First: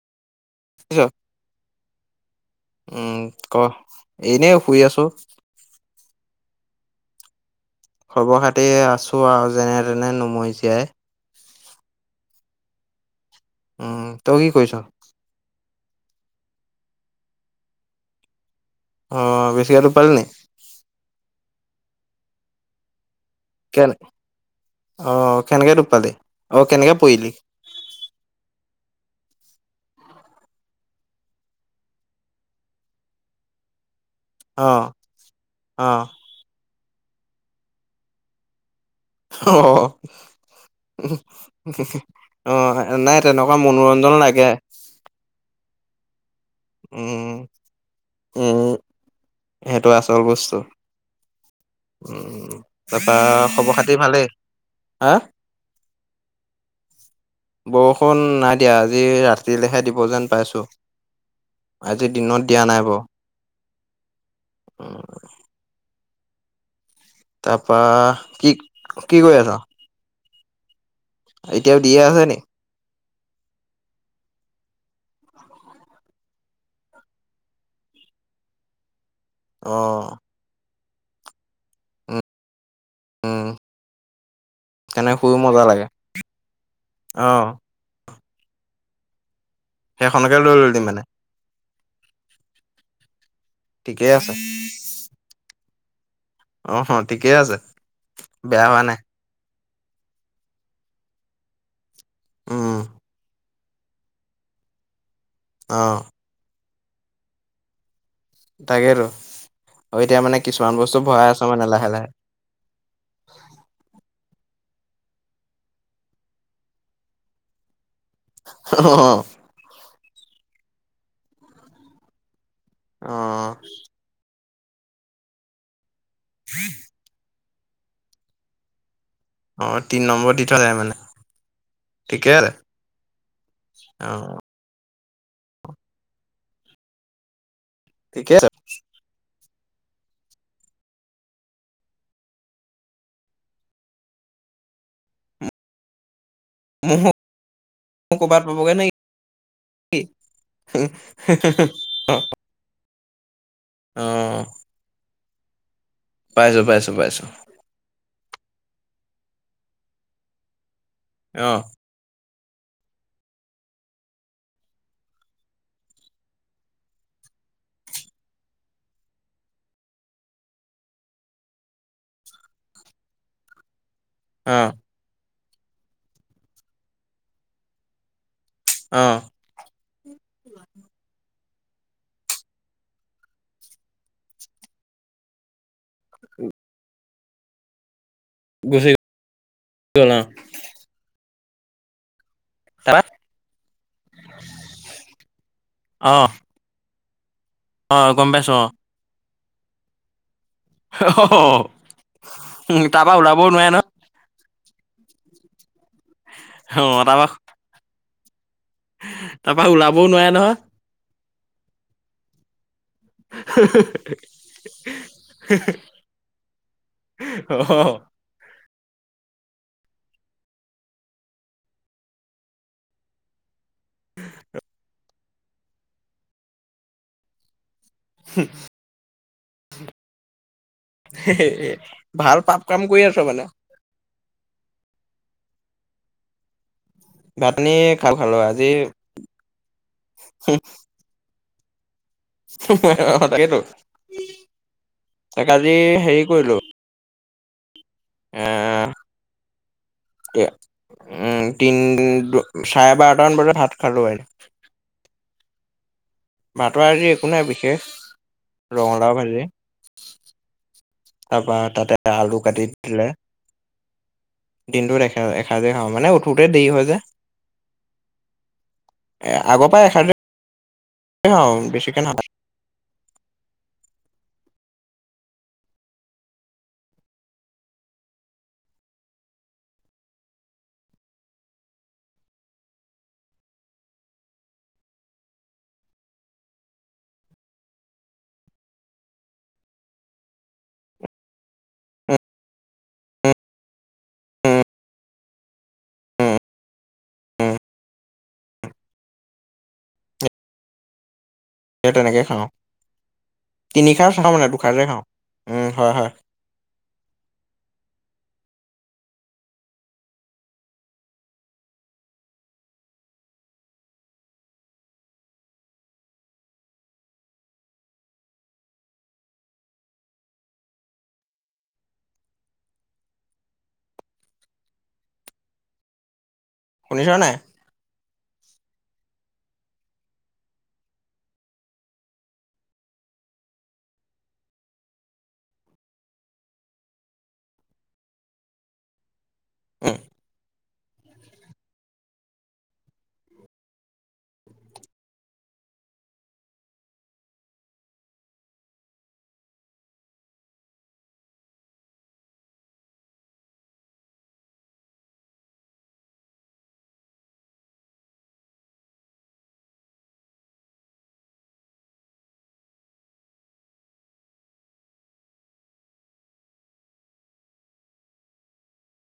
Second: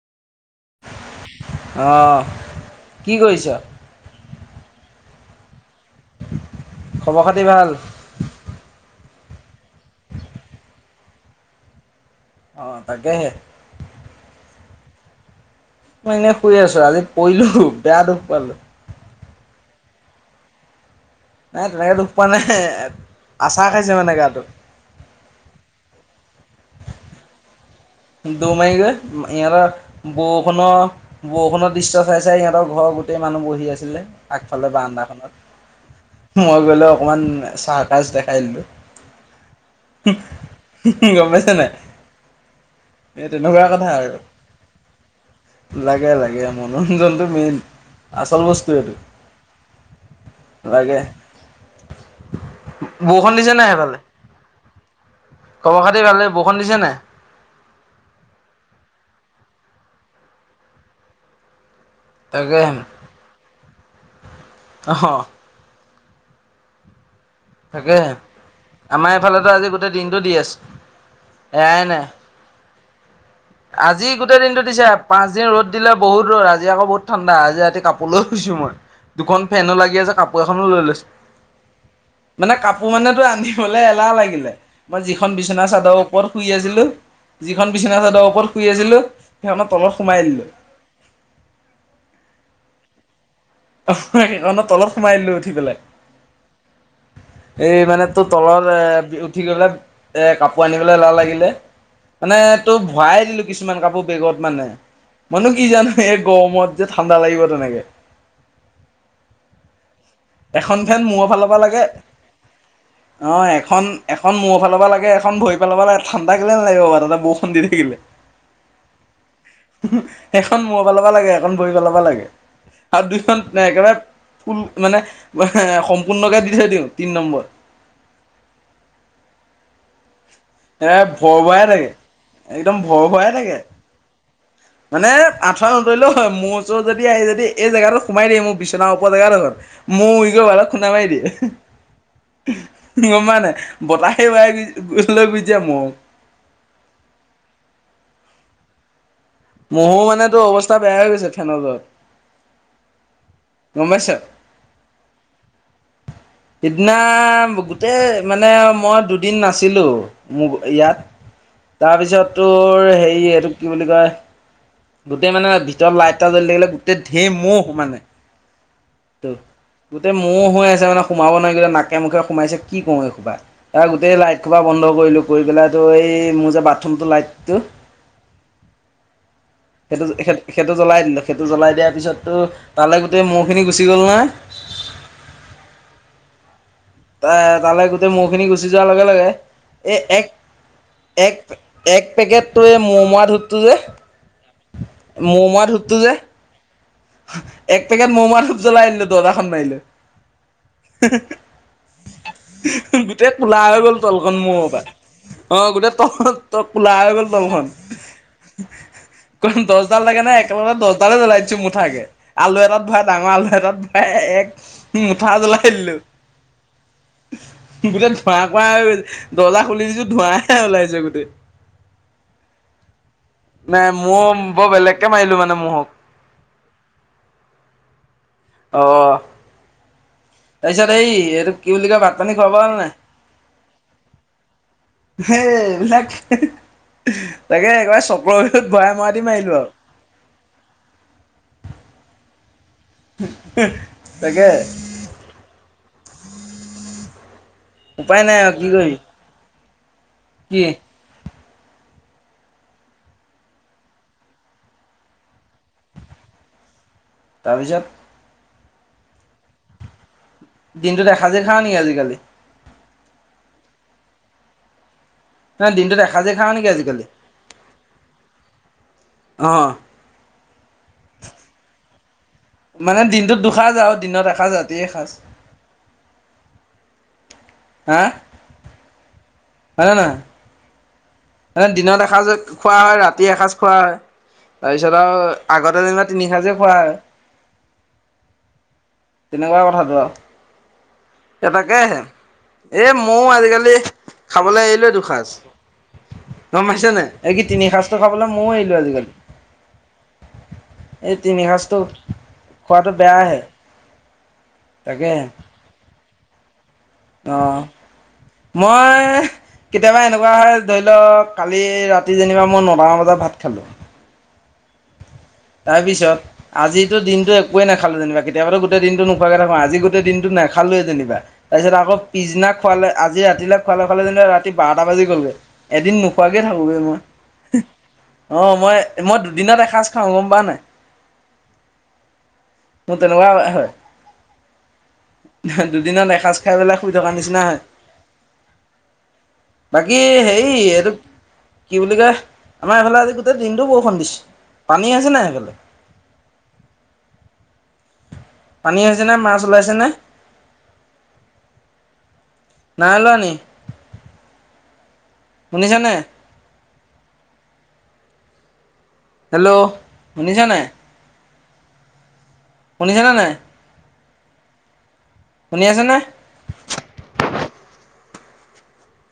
[unintelligible] অ', কি উম, কৰিছ? ক এনেই শুই আছো। খবৰ খাতি ভাল? খবৰ খাতি আছোঁ আৰু যেনে তেনে নুমৰি জীয়াই অ', তাকে। উম, তই কি কৰিছ? মই এনেই শুই আছো আজি পৰিলো বেয়া দুখ পালো অ' বেছিকৈ [unintelligible] [unintelligible] [unintelligible] দুখ পোৱা নাই আচাৰ কে খাইছে মানে গাটোত অ', কেনেকে দুকপালি অ কেনেকে পৰিলি? দু মাই গৈ ইয়াৰ [unintelligible] বৰষুণৰ? বৰষুণৰ দৃশ্য চাই চাই সিহঁতৰ ঘৰৰ গোটেই মানুহ বহি আছিলে। অ আগফালে অ বাৰান্দাখনত মই গলো অকমান চাৰ্কাজ দেখাই দিলো। উম, উম গম পাইছে নাই? অ', নাই এই তেনেকুৱা কথা মনোৰঞ্জন লাগে আৰু লাগে লাগে। মনোৰঞ্জজনটো উম মেইন আচল উম বস্তু এইটো [unintelligible] আচল বস্তু। লাগে। উম, তাৰপা বৰষুণ দিছে খবৰ খাতি ভালেই হা? খবৰ-খাতি ভালে, বৰষুণ দিছে নে নাই? বৰষুণ নাই দিয়া আজি ৰাতিলৈহে দিব যেন পাইছোঁ। আজি দিনত দিয়া তাকে নাই বাৰু। উম অহ। তাৰপা তাকেহে, কি আমাৰ কি কৰি আছ এইফালেতো আজি গোটেই দিনটো দি আছে, এতিয়াও এৰাই দিয়ে নাই। আছে নি? [inaudible] আজি গোটেই দিনটো দিছে, পাঁচ দিন ৰ'দ দিলে বহুত ৰ'দ আজি আকৌ বহুত ঠাণ্ডা আজি ৰাতি কাপোৰ লৈ শুইছো মই, দুখন ফেনো লাগি অ', আছে যে কাপোৰ এখনো লৈ লৈছোঁ। উম, মানে কাপোৰ মানে তোৰ উম, আনিবলৈ এলাহ লাগিলে। মই সেইকাৰণে যিখন শুই মজা বিছনা লাগে। চাদৰ ওপৰত শুই আছিলোঁ, অ', যিখন বিছনা চাদৰ ওপৰত শুই আছিলোঁ। সেইখনতে সেইখনকে লৈ ল'লি মানে? অ', ঠিকেই আছে। সেইখনৰ তলত সোমাই দিলো উঠি পেলাই। অ', ঠিকেই আছে, এই মানে তোৰ বেয়া তলৰ হোৱা নাই। এ উঠি গ'লে। এ কাপোৰ আনিবলে এলাহ লাগিলে। মানে উম, তোৰ ভৰাই দিলো কিছুমান কাপোৰ বেগত মানে। মইনো কি জানো অ', এই গৰমত যে ঠাণ্ডা লাগিব তেনেকে। তাকেইতো, অ', এতিয়া মানে কিছুমান এখন বস্তু ফেন ভৰাই মূৰৰ আছ ফালৰ পৰা মানে লাগে লাহে লাহে? অ', এখন এখন মূৰ ফালৰ পৰা লাগে এখন ভৰি ফালৰ পৰা লাগে, ঠাণ্ডা কেলে নালাগিব বাৰু তাতে বৰষুণ দি থাকিলে। অ'। এখন মুৰৰ ফালৰ লাগে এখন ভৰি ফালৰ পৰা লাগে, আৰু দুইখন অ', একেবাৰে ফুল মানে সম্পূৰ্ণকে দি থৈ দিওঁ তিন নম্বৰত। অ', তিনি নম্বৰত দি থোৱা যায়। মানে, এ ভৰ ভৰাই থাকে ঠিকে আছে। একদম ভৰ ভয়াই থাকে। অ', মানে আঠুৱা নতৰিলেও হয়, ম'হ-চ'হ যদি আহি যদি এই জেগাটো সোমাই ঠিকে দিয়ে আছে। মোৰ বি চনা ওপৰৰ জেগা ডোখৰত, ম'হ উৰি গৈ খুন্দা মাৰি দিয়ে। গ'ম পাৱ নে নাই, বতাহে উৰাই লৈ গুচি যায় ম'হ। ম'হও ক'ৰবাত পৰিব গৈ নেকি? ম'হৰ মানে তোৰ অৱস্থা বেয়া হৈ গৈছে [unintelligible] অ', গম পাইছ অ'। পাইছোঁ, পাইছোঁ, সিদিনা পাইছোঁ। গোটেই মানে মই দুদিন নাছিলো, মোৰ ইয়াত। অ'। তাৰপিছত তোৰ হেৰি এইটো কি বুলি কয় গোটেই মানে ভিতৰত লাইট এটা জ্বলি লাগিলে গোটেই ঢেৰ ম'হ মানে। ত' গোটেই ম'হ হৈ আছে মানে সোমাব নোৱাৰি গোটেই নাকে মুখে সোমাইছে কি কৰো এই সোপা, [unintelligible] গোটেই লাইট সোপা অ', বন্ধ কৰিলো, কৰি পেলাই তোৰ এই মোৰ যে বাথৰুমটো লাইটো। অ'। সেইটো-স-সেটো জ্বলাই দিলোঁ সেইটো জ্বলাই দিয়াৰ পিছতটো তালৈ গোটেই ম'হ খিনি গুচি গ'ল নহয়। এ তালৈ গোটেই ম'হ খিনি গুচি যোৱাৰ লগে লগে এই গ'ল অ', এক এক এক পেকেট ত' এই ম'হ তাৰপা? মৰা ধূপটো যে, ম'হ মৰা ধূপটো যে অ', এক পেকেট অ', ম'হ গম মৰা পাইছোঁ ধূপ অ', জ্বলাই দিলো দৰজাখন মাৰি লৈ। অ'। উম, তাৰ পৰা গোটেই ওলাবও কোলা নোৱাৰে হৈ নহয় গ'ল। তলখন মোৰ হপায়? অ'! গোটেই তল, অ কোলা হৈ তাৰ গ'ল, পৰা তলখন। তাৰ পৰা [unintelligible] দছডাল ওলাবও নোৱাৰে লাগেনে, নহয়। একেলগতে দছডালে জ্বলাই দিছোঁ, মুঠাকে। আলু এটাত ভৰাই ডাঙৰ আলু এটাত ভৰাই, এক মুঠা জ্বলাই দিলোঁ। অ'! গোটেই ধোঁৱা-কোঁৱা হৈ, দৰ্জা খুলি দিছোঁ, ধোঁৱাই ওলাইছে গোটেই। মানে ম'হ, বৰ বেলেগকে মাৰিলোঁ মানে, ম'হ। হোঁ! অ'! [inaudible] তাৰপিছত এই, এইটো কি বুলি কয়, ভাত-পানী, ভাল পাপ খোৱা-বোৱা কাম হ'ল নাই? কৰি আছ মানে। সেই, এইবিলাক। তাকে, ভাত পানী একেবাৰে খালো খালো চক্ৰৰ ভিতৰত, বৰাই মৰা দি, মাৰিলোঁ আৰু। হোঁ! হোঁ-হোঁ! অ' তাকেতো। তাকে তাকে আজি, সেৰি কৰিলোঁ। উপায় নাই আৰু কি কৰিবি। কি [unintelligible] উম! তিন, চাৰে বাৰটামান বজাত ভাত খালোঁ [unintelligible] ভাতৰ আজি, একো নাই তাৰপিছত বিশেষ, ৰঙালাও ভাজি। দিনটোত এসাঁজে তাৰপৰা, খাওঁ নেকি তাতে আজিকালি আলু কাটি দিলে। দিনটোত এ, ন এসাঁজেই খাওঁ। দিনটোত মানে, এসাঁজে উঠোতে খাওঁ নেকি দেৰি হৈ যে। আজিকালি এ, অ আগৰ পৰা এসাঁজে অ'! বেছিকে নালাগে। মানে, দিনটোত দুসাঁজ আৰু দিনত এসাঁজ, ৰাতি এসাঁজ। হা? হয় নে নহয়? দিনত এসাঁজ খোৱা হয়, ৰাতি এসাঁজ খোৱা হয়। তাৰপিছত আৰু আগতে, যেনিবা তিনি সাঁজেই খোৱা হয়। [inaudible] তেনেকুৱা কথাটো আৰু। এ, তাকেহে! এ, মইয়ো আজিকালি, উম খাবলে এৰিলোৱ দুসাঁজ। গম পাইছে নাই? এই কি, উম তিনি সাঁজটো খাবলৈ, মইয়ো এৰিলো আজিকালি। এই, তিনি সাঁজ সেই তেনেকে খাওঁ। তিনি সাঁজ নেখাওঁ মানে, দুসাঁজেই খাওঁ। তাকেহে উম, হয়, হয়। অ'! মই, কেতিয়াবা, এনেকুৱা হয়, ধৰি লও, কালি ৰাতি যেনিবা মই, নটামান বজাত ভাত খালোঁ। তাৰপিছত, আজিতো দিনটো একোৱে নেপালোঁ যেনিবা। কেতিয়াবাতো, গোটেই দিনটো নোখোৱাকৈ থাকোঁ। আজি, গোটেই দিনটো নেখালোঁৱেই যেনিবা। তাৰপিছত আকৌ, পিছদিনা খুৱালে, আজি ৰাতিলে খুৱালে-খুৱালে যেনিবা, ৰাতি বাৰটা বাজি গ'লগে। এদিন নোখোৱাকে থাকোঁগে মই। শুনিছ নাই? অ'! মই, মই দুদিনত এসাঁজ খাওঁ। গম পাওঁ নাই? মোৰ তেনেকুৱাই হয়, হয়। [unintelligible] দুদিনত এসাঁজ খাই পেলাই, শুই থকাৰ নিচিনা হয়। বাকী সেৰি, এইটো কি বুলি কয়? আমাৰ এইফালে আজি, গোটেই দিনটো বৰষুণ দিছে। পানী আহিছে নে নাই সেইফালে? পানী আহিছেনে, মাছ উলাইছেনে? নাই ওলোৱানি? শুনিছানে? হেল্ল'! শুনিছা নাই? শুনিছানে নাই? শুনি আছানে?